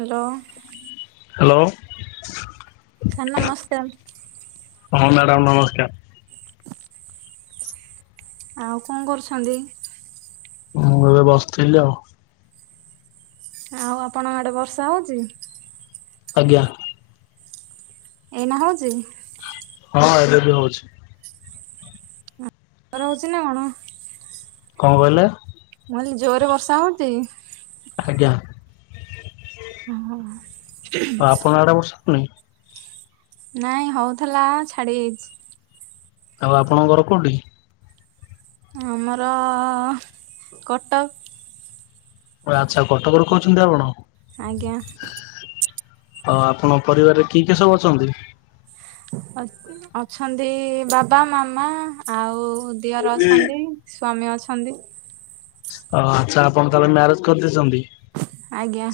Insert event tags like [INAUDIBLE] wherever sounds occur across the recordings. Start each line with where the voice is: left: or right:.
right: Hello.
left: Hello.
right: Sir ନମସ୍କାର।
left: ହଁ madam ନମସ୍କାର।
right: [INAUDIBLE] ଆଉ ଙ୍କ କରୁଛନ୍ତି?
left: ମୁଁ ଏବେ ବସଥିଲି ଆଉ।
right: ଆଉ ଆପଣଙ୍କ ଆଡେ ବର୍ଷା ହଉଚି
left: ଆଜ୍ଞା।
right: ଏଇନା ହଉଚି
left: ହଁ ଏବେ ବି ହଉଚି।
right: ଜୋରେ ରହୁଚି ନା କଣ?
left: କଣ କହିଲେ?
right: କଇଲି ଜୋରେ ବର୍ଷା ହଉତି
left: ଆଜ୍ଞା।
right: ହଁ।
left: ହୁଁ।
right: ନାଇଁ ହଉଥିଲା ଛାଡିଯାଇଛି।
left: ଆଉ ଆପଣ ଘର କୋଉଠି?
right: ଆମର କଟକ।
left: ଆଛା କଟକର କହୁଛନ୍ତି ଆପଣ
right: ଆଜ୍ଞା।
left: ଆଉ ଆପଣ ପରିବାରରେ କିଏ କିଏ ସବୁ ଅଛନ୍ତି?
right: ଅଛନ୍ତି ବାବା ମାମା ଆଉ ଦିଅର ଅଛନ୍ତି ସ୍ଵାମୀ ଅଛନ୍ତି।
left: ଓ ଆଛା ଆପଣ ତାହେଲେ ମ୍ୟାରେଜ କରିଦେଇଚନ୍ତି।
right: ଆଜ୍ଞା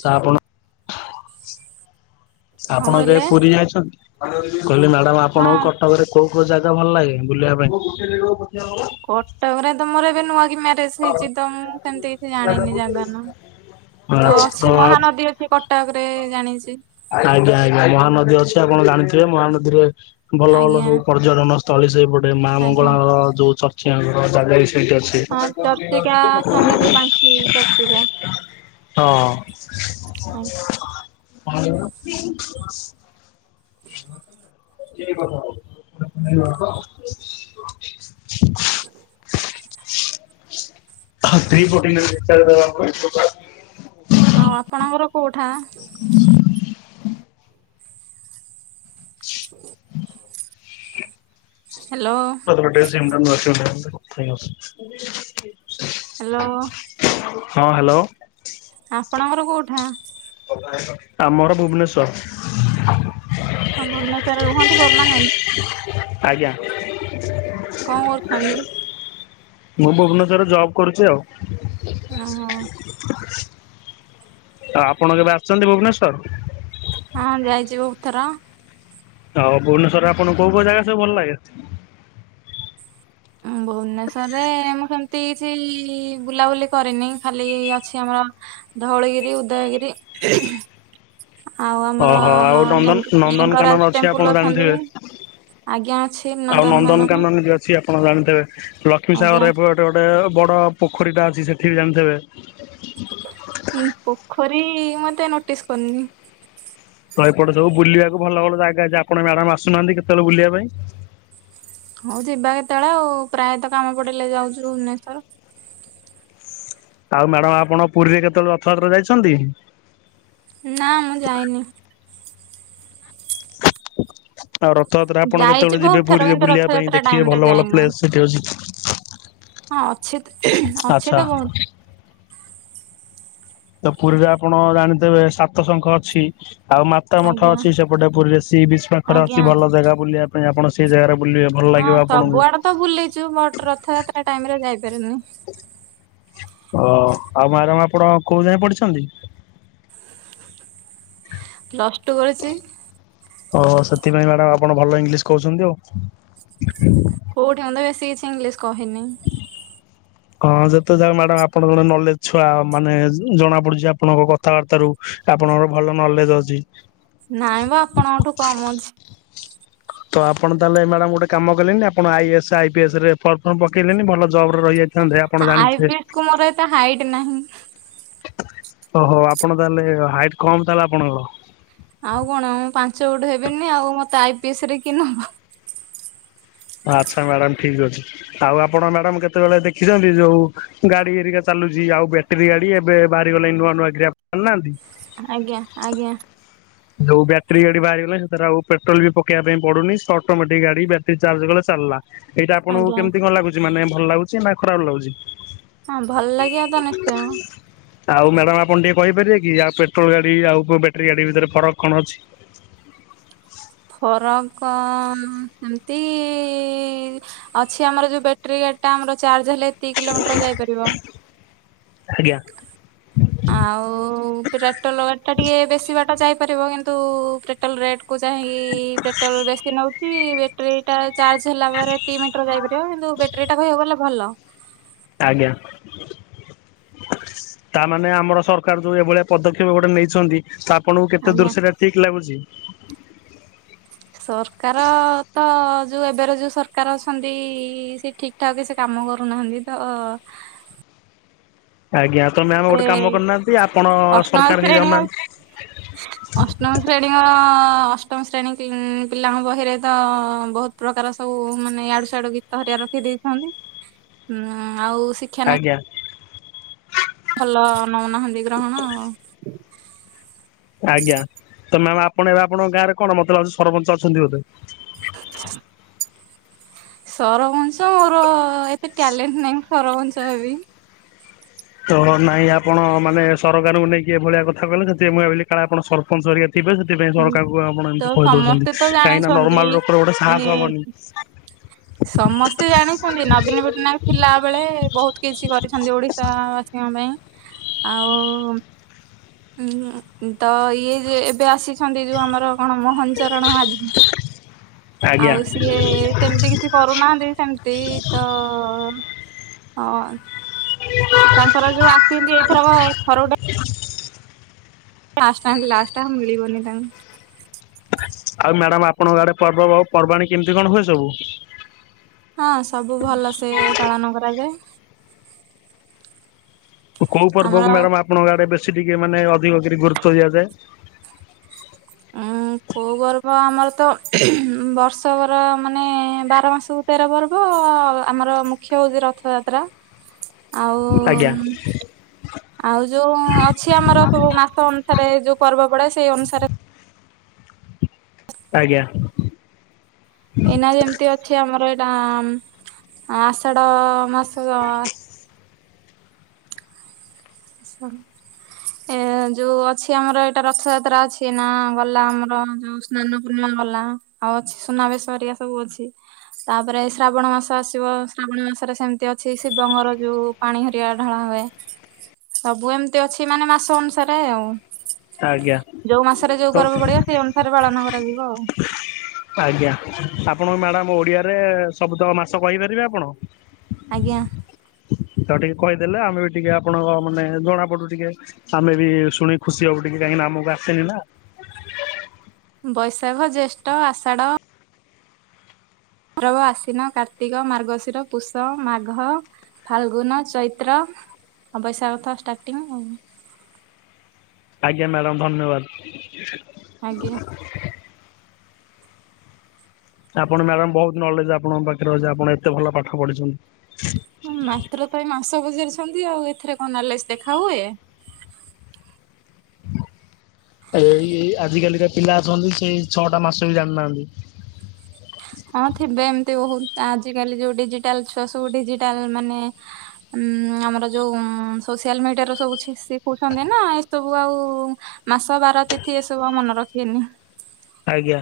left: ସା ଆପଣ
right: କଣ
left: ଆପଣ
right: କହିଲେ
left: କେବେ ପୁରୀ ଯାଇଛନ୍ତି କହିଲି ମ୍ୟାଡାମ ଆପଣକୁ
right: ହଁ
left: କଟକରେ କୋଉ କୋଉ ଜାଗା ଭଲ ଲାଗେ ବୁଲିବା ପାଇଁ
right: କଟକ ରେ ତ ମୋର ଏବେ ନୂଆ ମ୍ୟାରେଜ ହେଇଚି ତ ମୁଁ ସେମିତି କିଛି ଜାଣିନି ଯାଗା ନା।
left: ପାଇଁ
right: ତ
left: ଆଚ୍ଛା
right: ଅଛି
left: ତ
right: ମହାନଦୀ ଅଛି କଟକରେ ଜାଣିଛି।
left: ଆଜ୍ଞା ଆଜ୍ଞା ମହାନଦୀ ଅଛି ଆପଣ ଜାଣିଥିବେ ମହାନଦୀରେ ଭଲ ଭଲ
right: ଆଜ୍ଞା
left: ସବୁ ପର୍ଯ୍ୟଟନ ସ୍ଥଳୀ ସେପଟେ ମା
right: ଆଜ୍ଞା।
left: ମଙ୍ଗଳାଙ୍କର ଯୋଉ ଚର୍ଚ୍ଚିକାଙ୍କର ଜାଗା ସେଇଟି ଅଛି।
right: ହଁ ଚର୍ଚ୍ଚିକା ଅଛନ୍ତି ଯୋଉ ବାଙ୍କି ଚର୍ଚ୍ଚିକା
left: ହଁ।
right: ଆଉ
left: [UNINTELLIGIBLE] [UNINTELLIGIBLE]
right: [INAUDIBLE]
left: ହ ଥ୍ରୀ [UNINTELLIGIBLE]
right: ଆଉ ଆପଣଙ୍କର କୋଉଠା। ହ୍ୟାଲୋ ହ୍ୟାଲୋ
left: [UNINTELLIGIBLE] ହଁ ହ୍ୟାଲୋ।
right: ଆପଣଙ୍କର କୋଉଠା।
left: ଆମର ଭୁବନେଶ୍ଵର।
right: କଣ ଭୁବନେଶ୍ୱରରେ ରୁହନ୍ତି ପରମାନେଣ୍ଟ?
left: ଆଜ୍ଞା।
right: କଣ କରୁଛନ୍ତି।
left: ମୁଁ ଭୁବନେଶ୍ଵରରେ, ଜବ କରୁଛି ଆଉ।
right: ଓହୋ
left: ଆଉ ଆପଣ କେବେ ଆସିଛନ୍ତି ଭୁବନେଶ୍ୱର?
right: ହଁ ଯାଇଛି ବହୁତ ଥର।
left: ହଉ ଭୁବନେଶ୍ୱର ରେ ଆପଣଙ୍କୁ କୋଉ କୁ ଜାଗା ସବୁ ଭଲ ଲାଗେ।
right: ଉଁ ଭୁବନେଶ୍ଵରେ ଆମ ସେମତି ଏତି କିଛି ବୁଲାବୁଲି କରିନି ଖାଲି ଅଛି ଆମର ଧଉଳଗିରି ଉଦୟଗିରି। [UNINTELLIGIBLE] ଆଉ ଆମର
left: ଓହୋ ଆଉ ନନ୍ଦନ-ନନ୍ଦନକାନନ
right: ଲିଙ୍ଗରାଜ
left: ଅଛି
right: ଟେମ୍ପଲ
left: ଆପଣ
right: ଅଛନ୍ତି
left: ଜାଣିଥିବେ।
right: ଆଜ୍ଞା ଅଛି
left: ଆଉ ନନ୍ଦନକାନନ ଅଛି ଆପଣ ଜାଣିଥବେ ପ୍ଲ
right: ଆଜ୍ଞା।
left: ଲକ୍ଷ୍ମୀସାଗର। ଏପଟେ ଗୋଟେ ବଡ ପୋଖରୀଟା ଅଛି। ସେଠି ବି ଜାଣିଥିବେ।
right: ଉଁ, ପୋଖରୀ ମୁଁ ଏତେ ନୋଟିସ କରିନି।
left: ତ ଏପଟେ, ସବୁ ବୁଲିବାକୁ ଭଲ ଭଲ ଜାଗା ଅଛି ।ଆପଣ ମ୍ୟାଡାମ ଆସୁନାହାନ୍ତି। କେତେବେଳେ ବୁଲିବା ପାଇଁ।
right: ହଉ ଯିବା କେତେବେଳେ ଆଉ ।ପ୍ରାୟତଃ, କାମ ପଡିଲେ, ଯାଉଛୁ ଭୁବନେଶ୍ଵର।
left: ଆଉ ମ୍ୟାଡାମ, ଆପଣ ପୁରୀରେ କେତେବେଳେ ରଥପାତ୍ର ଯାଇଛନ୍ତି?
right: ନା ମୁଁ ଯାଇନି
left: ଆଉ ରଥଯାତ୍ରା ଆପଣ
right: ଯାଇଛି
left: କେତେବେଳେ
right: ବହୁତ
left: ଯିବେ
right: ଥର
left: ପୁରୀରେ
right: କିନ୍ତୁ
left: ବୁଲିବା ପାଇଁ
right: ରଥଯାତ୍ରା ଟାଇମ
left: ଦେଖିବେ
right: ରେ
left: ଭଲ ଭଲ
right: ଯାଇନି।
left: ପ୍ଲେସ ସେଠି ଅଛି।
right: ହଁ ଅଛିତ ଅଛି
left: ଆଚ୍ଛା
right: ତ ବହୁତ।
left: ତ ପୁରୀରେ ଆପଣ ଜାଣିଥେବେ ସାତ ଶଙ୍ଖ ଅଛି। ଆଉ ମାତା ମଠ
right: ଆଜ୍ଞା
left: ଅଛି ସେପଟେ। ପୁରୀରେ ସି ବିଚ ପାଖରେ
right: ଆଜ୍ଞା।
left: ଅଛି ଭଲ ଜାଗା ବୁଲିବା ପାଇଁ ।ଆପଣ ସେଇ ଜାଗାରେ ବୁଲିବେ ଭଲ
right: ହଁ
left: ଲାଗିବ ଆପଣଙ୍କୁ।
right: ସବୁଆଡେ ତ ବୁଲିଛୁ ବଟ ରଥଯାତ୍ରା ଟାଇମରେ ଯାଇପାରନି।
left: ଓ ଆଉ ମାରାମ ଆପଣ କୋଉ ଯାଏ ପଢ଼ିଛନ୍ତି।
right: ପ୍ଲସ ଟୁ କରିଛି।
left: ଓ ସେଥିପାଇଁ ମ୍ୟାଡ଼ାମ ଆପଣ ଭଲ ଇଂଲିଶ କହୁଛନ୍ତି ଆଉ।
right: କୋଉଠି ଅନଦ ବେଶୀ କିଛି ଇଂଲିଶ କହିନି।
left: ହଁ ଯେତେ ଯା ମ୍ୟାଡାମ ଆପଣଙ୍କ ଜଣେ ନଲେଜ ଛୁଆ ମାନେ ଜଣା ପଡୁଛି ଆପଣଙ୍କ କଥାବାର୍ତ୍ତା ରୁ। ଆପଣଙ୍କର ଭଲ ନଲେଜ ଅଛି।
right: ନାଇଁମ ଆପଣଙ୍କଠୁ କମ ଅଛି।
left: ତ ଆପଣ ତାହେଲେ ମ୍ୟାଡାମ ଗୋଟେ କାମ କଲେଣିି ଆପଣ ଆଇଏସ୍ ଆଇ ପି ଏସ୍ ରେ ଫର୍ମ ଫର୍ମ ପକେଇଲେଣିି ଭଲ ଜବରେ ରହିଯାଇଥାନ୍ତେ, ଆପଣ
right: ଆଇ ପି
left: ଜାଣିଥିବେ।
right: ଏସ୍ କୁ ମୋର ଏତେ ହାଇଟ ନାହିଁ।
left: ଓହୋ ଆପଣ ତାହେଲେ ହାଇଟ କମ୍ ତାହାଲେ ଆପଣଙ୍କର।
right: ଆଉ କଣ ମୁଁ ପାଞ୍ଚ ଫୁଟ ହେବିନି ଆଉ ମତେ ଆଇ ପି ଏସ ରେ କିଏ ନବ।
left: ଆଚ୍ଛା ମ୍ୟାଡାମ ଠିକ ଅଛି ଆଉ ଆପଣ ମ୍ୟାଡାମ କେତେବେଳେ ଦେଖିଛନ୍ତି ଯୋଉ ଗାଡି ଏରିକା ଚା ଚାଲୁ ଆଉ ବ୍ୟାଟେରୀ ଗାଡି ।ଏବେ ବାହାରିଗଲାଣି ନୂଆ ନୂଆ ଗ୍ରାପ ଜାଣି ନାହାନ୍ତି।
right: ଆଜ୍ଞା ଆଜ୍ଞା।
left: ଯୋଉ ବ୍ୟାଟ୍ରି ଗାଡି ବାହାରିଗଲା, ସେଥିରେ ଆଉ ପେଟ୍ରୋଲ ବି ପକବା ପାଇଁ ପଡୁନି। ସେ ଅଟୋମେଟିକ ଗାଡି ବ୍ୟଟି ଚାର୍ଜ କଲେ ସରଲା, ଏଇଟା ଆପଣଙ୍କୁ
right: ଆଜ୍ଞା
left: କେମିତି କଣ ଲାଗୁଚି ମାନେ ଭଲ ଲାଗୁଛି ନା ଖରାପ ଲାଗୁଚି?
right: ହଁ ଭଲ ଲାଗିବ ତ ନିଶ୍ଚୟ।
left: ଆଉ ମ୍ୟାଡ଼ାମ୍ ଆପ୍ ଣ ଟିକେ କହିପାରିବେ କି ଆଉ ପେଟ୍ରୋଲ ଗାଡି ଆଉ ବ୍ୟାଟେରୀ ଗାଡି ଭିତରେ ଫରକ କଣ ଅଛି?
right: ଫରକ ସେମିତି ଇ ଅଛି ଆମର ଯୋଉ ବ୍ୟାଟେରୀ ଏଟା ଆମ ଚାର୍ଜ ହେଲେ ଏତିକି କିଲୋମିଟର ଯାଇପାରିବ।
left: ଆଜ୍ଞା।
right: ଆଉ ପେଟ୍ରୋଲ ଗାଡିଟା ଟିକେ ବେଶୀ ବାଟ ଯାଇ ପାରିବ କିନ୍ତୁ ପେଟ୍ରୋଲ ରେଟ୍ କୁ ଚାହିଁଇକି ପେଟ୍ରୋଲ ବେଶୀ ନେଉଚି ବ୍ୟାଟେରୀଟା ଚାର୍ଜ ହେଲା ପରେ ଦିଇ ମିଟର ଯାଇପାରିବ କିନ୍ତୁ ବ୍ୟାଟେରୀ ଟା କହିବାକୁ ଗଲେ ଭଲ।
left: ଆଜ୍ଞା। ତାମାନେ ଆମର ସରକାର ଯୋଉ ଏଇଭଳିଆ ପଦକ୍ଷେପ ଗୋଟେ ନେଇଛନ୍ତି ତା ଆପଣଙ୍କୁ କେତ
right: ଆଜ୍ଞା।
left: ଦୂର୍ଶ୍ୟଟା ଠିକ୍ ଲାଗୁଚି?
right: ସରକାର ଅ ତ ଅ ଯୋଉ ଏବେର ଯୋଉ ସରକାର ଅଛନ୍ତି ସେ ଠିକ ଠାକ କିଛି କାମ କରୁନାହାନ୍ତି ତ। [INAUDIBLE]
left: ଆଜ୍ଞା ତ ମ୍ୟାମ
right: ସେ
left: ଗୋଟେ କାମ କରୁନାହାନ୍ତି ଆପଣ
right: ଅଷ୍ଟମ
left: ସରକାର
right: ଶ୍ରେଣୀ
left: ହେଇଯାଉନାହାନ୍ତି?
right: ଅଷ୍ଟମ ଶ୍ରେଣୀଙ୍କର ଅ ଅଷ୍ଟ୍ ଅଷ୍ଟମ ଶ୍ରେଣୀ ପିଲାଙ୍କ ବହିରେ ତ ବହୁତ ପ୍ରକାର ସବୁ ମାନେ ଆଡ଼ୁ ସିଆଡୁ ଗୀତ ହରିବା ରଖିଦି ନ୍ତି ଆଉ ଶିକ୍ଷାନୁଷ୍ଠାନ
left: ଆଜ୍ଞା।
right: ଭଲ ନଉନାହାନ୍ତି ଗ୍ରହଣ ଆଉ
left: ଆଜ୍ଞା ତ ମ୍ୟାମ୍ ଆପଣ ଏବେ ଆପଣଙ୍କ ଗାଁ ରେ କଣ ମତେ ଲାଗୁଚି ସରପଞ୍ଚ ଅଛନ୍ତି ବୋଧେ।
right: [INAUDIBLE] ସରପଞ୍ଚ ମୋର ଏତେ ଟ୍ୟାଲେଣ୍ଟ୍ ନାହିଁ ସରପଞ୍ଚ ହେବି।
left: ତ ନାଇଁ ଆପଣ ମାନେ ସରକାରଙ୍କୁ ନେଇକି ଏଭଳିଆ କଥା କହିଲେ ସେଥି ଆଇଁ ମୁଁ ଭାବିଲି କାଳେ ଆପଣ ସରପଞ୍ଚ ହରିକା ଥିବେ ସେଥିପାଇଁ ସରକାରଙ୍କୁ ଆପଣ
right: ତ
left: ଏମିତି
right: ସମସ୍ତେ
left: କହିଦଉଚନ୍ତି
right: ତ
left: କାହିଁକି
right: ଜାଣିଛନ୍ତି
left: ନର୍ମାଲ୍ ଲୋକର ଗୋଟେ ସାହସ
right: ଏ
left: ହବନି।
right: ସମସ୍ତେ ଜାଣିଚନ୍ତି ନବୀନ ପଟ୍ଟନାୟକ ଥିଲା ବେଳେ ବହୁତ କିଛି କରିଛନ୍ତି ଓଡିଶା ବାସୀଙ୍କ ପାଇଁ ଆଉ। ହଁ ତ ଇଏ ଯେ ଏବେ ଆସି ଛନ୍ତି ଯୋଉ ଆମର କଣ ମୋହନ ଚରଣ ମାଝି
left: ଆଜ୍ଞା
right: ଆଉ ସିଏ ସେମିତି କିଛି କରୁନାହାନ୍ତି ସେମତି ତ ହ। ତାଙ୍କର ଯୋଉ ଆସିଚନ୍ତି ଏଇଥରକ ଥରେ ଗୋଟେ
left: [INAUDIBLE]
right: ଲାଷ୍ଟ ଟାଇମ ଲାଷ୍ଟା ମିଳିିବନି ତାଙ୍କ
left: ଆଉ ମ୍ୟାଡାମ୍ ଆପଣଙ୍କ ଆଡେ ପର୍ବ ପର୍ବାଣୀ କେମିତି କଣ ହୁଏ ସବୁ?
right: ହଁ ସବୁ ଭଲସେ ପାଳନ କରାଯାଏ।
left: କୋଉ ପର୍ବ
right: ଆମର
left: ମାଡମ୍ ଆପଣଙ୍କ ଆଡେ ବେ ଶୀ ଟିକେ ମାନେ ଅଧିକ କରି ଗୁରୁତ୍ୱ ଦିଆଯାଏ?
right: ଉଁ କୋଉ ପର୍ବ ଆମର ତ ବର୍ଷ କର ମାନେ ବାର ମାସ ତେର ପର୍ବ ଆମର ମୁଖ୍ୟ ହଉଚି ରଥଯାତ୍ରା।
left: ଆଜ୍ଞା।
right: ଆଉ [INAUDIBLE] ଆଉ ଯୋଉ ଅଛି ଆମର ସବୁ ମାସ ଅନୁସାରେ ଯୋଉ ପର୍ବ ପଡେ ସେଇ ଅନୁସାରେ
left: ଆଜ୍ଞା।
right: ଏଇନା ଯେମିତି ଅଛି ଆମର ଏ ଆଁ ଆଷାଢ ମାସ ଆସ ଏ ଯୋଉ ଅଛି ଆମର ଏଇଟା ରଥ ଯାତ୍ରା ଅଛି ନା ଗଲା ଆମର ଯୋଉ ସ୍ନାନ ପୂର୍ଣ୍ଣ ଗଲା ଆଉ ଅଛି ସୁନାବେଶ ଘେରିକା ସବୁ ଅଛି। ତାପରେ ଶ୍ରାବଣ ମାସ ଆସିବ ଶ୍ରାବଣ ମାସରେ ସେମିତି ଅଛି ଶିବଙ୍ଗର ଯୋଉ ପାଣି ହରିଆ ଢାଳା ହୁଏ ସବୁ ଏମିତି ଅଛି ମାନେ ମାସ ଅନୁସାରେ ଆଉ।
left: ଆଜ୍ଞା
right: ଯୋଉ ମାସରେ ଯୋଉ
left: ତ
right: ପର୍ବ ପଡିବ ସେଇ ଅନୁସାରେ ପାଳନ କରାଯିବ ଆଉ।
left: ଆଜ୍ଞା ଆପଣ ମ୍ୟାଡାାମ ଓଡିଆରେ ସବୁ ତ ମାସ କହିପାରିବେ ଆପଣ?
right: ଆଜ୍ଞା।
left: ତ ଟିକେ କହିଦେଲେ ଆମେ ବି ଟିକେ ଆପଣଙ୍କ ମାନେ ଜଣାପଡୁ ଟିକେ ଆମେ ବି ଶୁଣି ଖୁସି ହବୁ ଟିକେ କାହିଁକି ନା ଆମକୁ ଆସେନି ନା।
right: ବୈଶାଖ, ଜ୍ୟେଷ୍ଠ, ଆଷାଢ ଭାଦ୍ରବ, ଆଷିନ, କାର୍ତ୍ତିକ, ମାର୍ଗଶିର, ପୌଷ, ମାଘ ଫାଲଗୁନ, ଚୈତ୍ର, ବୈଶାଖଥ ଷ୍ଟାର୍ଟିଂ ଆଉ
left: ଆଜ୍ଞା ମ୍ୟାଡ଼ାମ ଧନ୍ୟବାଦ।
right: ଆଜ୍ଞା।
left: ଆପଣ ମ୍ୟାଡାମ ବହୁତ ନଲେଜ ଆପଣଙ୍କ ପାଖରେ ଅଛି ଆପଣ ଏତେ ଭଲ ପାଠ ପଢିଛନ୍ତି।
right: ହଁ ମାତ୍ର ପାଇଁ ମାସ ପଚାରିଛନ୍ତି ଏଥିରେ କଣ ନଲେଜ ଦେଖାହୁଏ? [INAUDIBLE]
left: ଏଇ ଆଜିକାଲିକା ପିଲା ଅଛନ୍ତି ସେଇ ଛଅଟା ମାସ ବି ଜାଣିନାହାନ୍ତି।
right: ହଁ ଥିବେ ଏମିତି ବହୁତ ଆଜିକାଲି ଯୋଉ ଡିଜିଟାଲ ଛୁଆ ସବୁ ଡିଜିଟାଲ ମାନେ ଉଁ ଆମର ଯୋଉ ସୋସିଆଲ ମିଡିଆରେ ସବୁ ଶିଖ ଶିଖଉଛନ୍ତି ନା ଏସବୁ ଆଉ ଦଶ ବାର ତିଥି ଏସବୁ ଆଉ ମନେ ରଖିବେନି।
left: ଆଜ୍ଞା।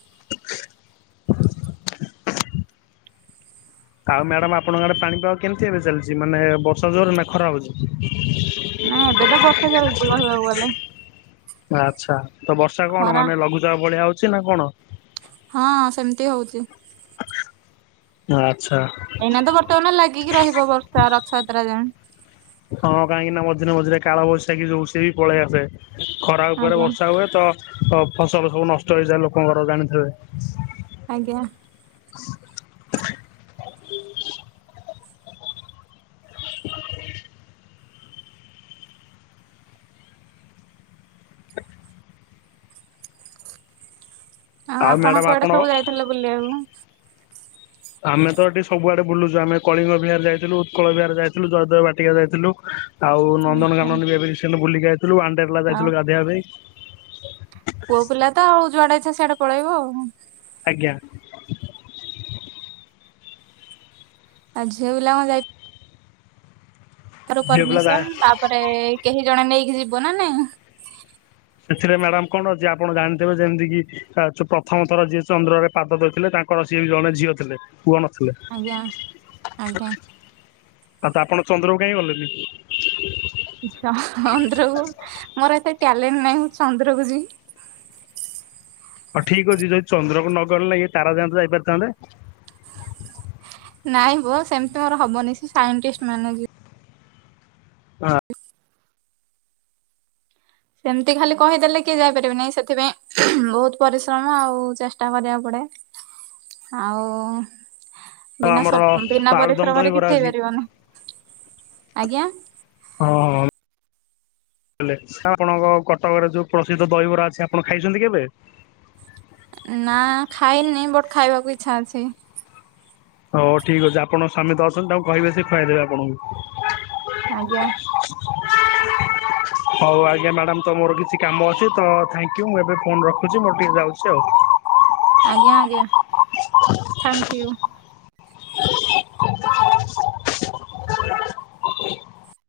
left: [INAUDIBLE] ଆଉ ମ୍ୟାଡାମ ଆପଣଙ୍କ ଆଡେ ପାଣିପାଗ କେମିତି ଏବେ ଚାଲିଛି ମାନେ ବର୍ଷା ଜୋର ନା ଖରା ହଉଛି?
right: ନାଇଁ ଏବେ ତ ବର୍ଷା ଚାଲିଛି କହିବାକୁ ଗଲେ।
left: ଆଚ୍ଛା ତ ବର୍ଷା କଣ
right: ଖରା।
left: ମାନେ ଲଘୁଚାପ ଭଳିଆ ହଉଛି ନା କଣ?
right: ହଁ ସେମିତି ହଉଛି।
left: ହଁ [UNINTELLIGIBLE]
right: ଏଇନା ତ ବର୍ତ୍ତମାନ ଲାଗିକି ରହିବ ବର୍ଷା ରଥଯାତ୍ରା ଯାଏଁ।
left: ହଁ କାହିଁକି ନା ମଝିରେ ମଝିରେ କାଳ ବୈଶାଖ ଯୋଉ ସିଏ ବି ପଳେଇ ଆସେ। [INAUDIBLE]
right: ଆଜ୍ଞା। ଆଜ୍ଞା।
left: [UNINTELLIGIBLE]
right: ଆଉ ଆପଣ କୁଆଡ଼େ ସବୁ ଯାଇଥିଲେ ବୁଲିବାକୁ?
left: ଆମେ ତ ଏଠି ସବୁଆଡେ ବୁଲୁଛୁ ଆମେ କଳିଙ୍ଗ ବିହାର ଯାଇଥିଲୁ ଉତ୍କଳ ବିହାର ଯାଇଥିଲୁ ଜୟଦେବ ବାଟିକା ଯାଇଥିଲୁ। ଆଉ ନନ୍ଦନ
right: ଆଚ୍ଛା
left: ଗାନନ ବି ଏବେ ରିସେଣ୍ଟ ବୁଲିକି ଆଇଥିଲୁ ଆଣ୍ଡେଲା
right: ଆଉ
left: ଯାଇଥିଲୁ ଗାଧୋଇବା ପାଇଁ।
right: ପୁଅ ପିଲା ତ ଆଉ ଯୁଆଡେ ଇଚ୍ଛା ସିଆଡେ ପଳେଇବ।
left: ଆଜ୍ଞା।
right: ଆଉ ଝିଅପିଲା କଣ ଯାଇ ପ୍ରଥମେ
left: ଝିଅ ପିଲା ଯା
right: ପରମିସନ ତାପରେ କେହି ଜଣେ ନେଇକି ଯିବ ନା ନାଇଁ।
left: ସେଥିରେ ମ୍ୟାଡାମ କଣ ଅଛି ଆପଣ ଜାଣିଥିବେ ଯେମିତି କିି ପ୍ରଥମ ଥର ଯିଏ ଚନ୍ଦ୍ରରେ ପାଦ ଦେଇଥିଲେ ତାଙ୍କର ସିଏ ବି ଜଣେ ଝିଅ ଥିଲେ ପୁଅ ନଥିଲେ।
right: ଆଜ୍ଞା ଆଜ୍ଞା
left: ଆଉ ତ ଆପଣ ଚନ୍ଦ୍ରକୁ କାହିଁ ଗଲେନି?
right: ହଁ ହଁ ଚନ୍ଦ୍ରକୁ ମୋର ଏତେ ଟ୍ୟାଲେଣ୍ଟ ନାହିଁ ଚନ୍ଦ୍ରକୁ ଯିବି। [INAUDIBLE]
left: ହଁ ଠିକ ଅଛି ଯଦି ଚନ୍ଦ୍ରକୁ ନଗଲ ନାହିଁ ଇଏ ତାରା ଯଣ୍ଟ ଯାଇପାରିଥାନ୍ତେ।
right: ନାଇଁ ହୋ ସେମିତି ମୋର ହବନି ସେ ସାଇଣ୍ଟିଷ୍ଟ ମାନେ ଯିବ
left: ଆ
right: ସେମତି ଖାଲି କହିଦେଲେ କିଏ ଯାଇପାରିବେ ନାହିଁ ସେଥିପାଇଁ ବହୁତ ପରିଶ୍ରମ ଆଉ ଚେଷ୍ଟା କରିବାକୁ ପଡିବ। ଆଉ
left: ହଁ
right: ବିନା
left: ଆମର
right: ସ୍ବପ୍ନ ବିନା
left: ଆଳୁଦମ
right: ପରିଶ୍ରମରେ
left: ଦହିବରା
right: କିଛି
left: ଅଛି
right: ହେଇପାରିବନି। ଆଜ୍ଞା।
left: ହଁ ହଁ। ହେଲେ ଆଉ ଆପଣଙ୍କ କଟକରେ ଯୋଉ ପ୍ରସିଦ୍ଧ ଦହିବରା ଅଛି, ଆପଣ ଖାଇଛନ୍ତି କେବେ?
right: ନା ଖାଇନି ବଟ୍ ଖାଇବାକୁ ଇଚ୍ଛା ଅଛି।
left: ହଉ ଠିକ ଅଛି ଆପଣଙ୍କ ସ୍ୱାମୀ ତ ଅଛନ୍ତି, ତାଙ୍କୁ କହିବେ ସେ ଖୁଆଇଦେବେ ଆପଣଙ୍କୁ।
right: ଆଜ୍ଞା
left: ହଉ ଆଜ୍ଞା ମ୍ୟାଡ଼ାମ ତ ମୋର କିଛି କାମ ଅଛି, ତ ଥ୍ୟାଙ୍କ ୟୁ ମୁଁ ଏବେ ଫୋନ ରଖୁଛି ମୋର ଟିକେ ଯାଉଛି ଆଉ।
right: ଆଜ୍ଞା ଆଜ୍ଞା ଥ୍ୟାଙ୍କ ୟୁ।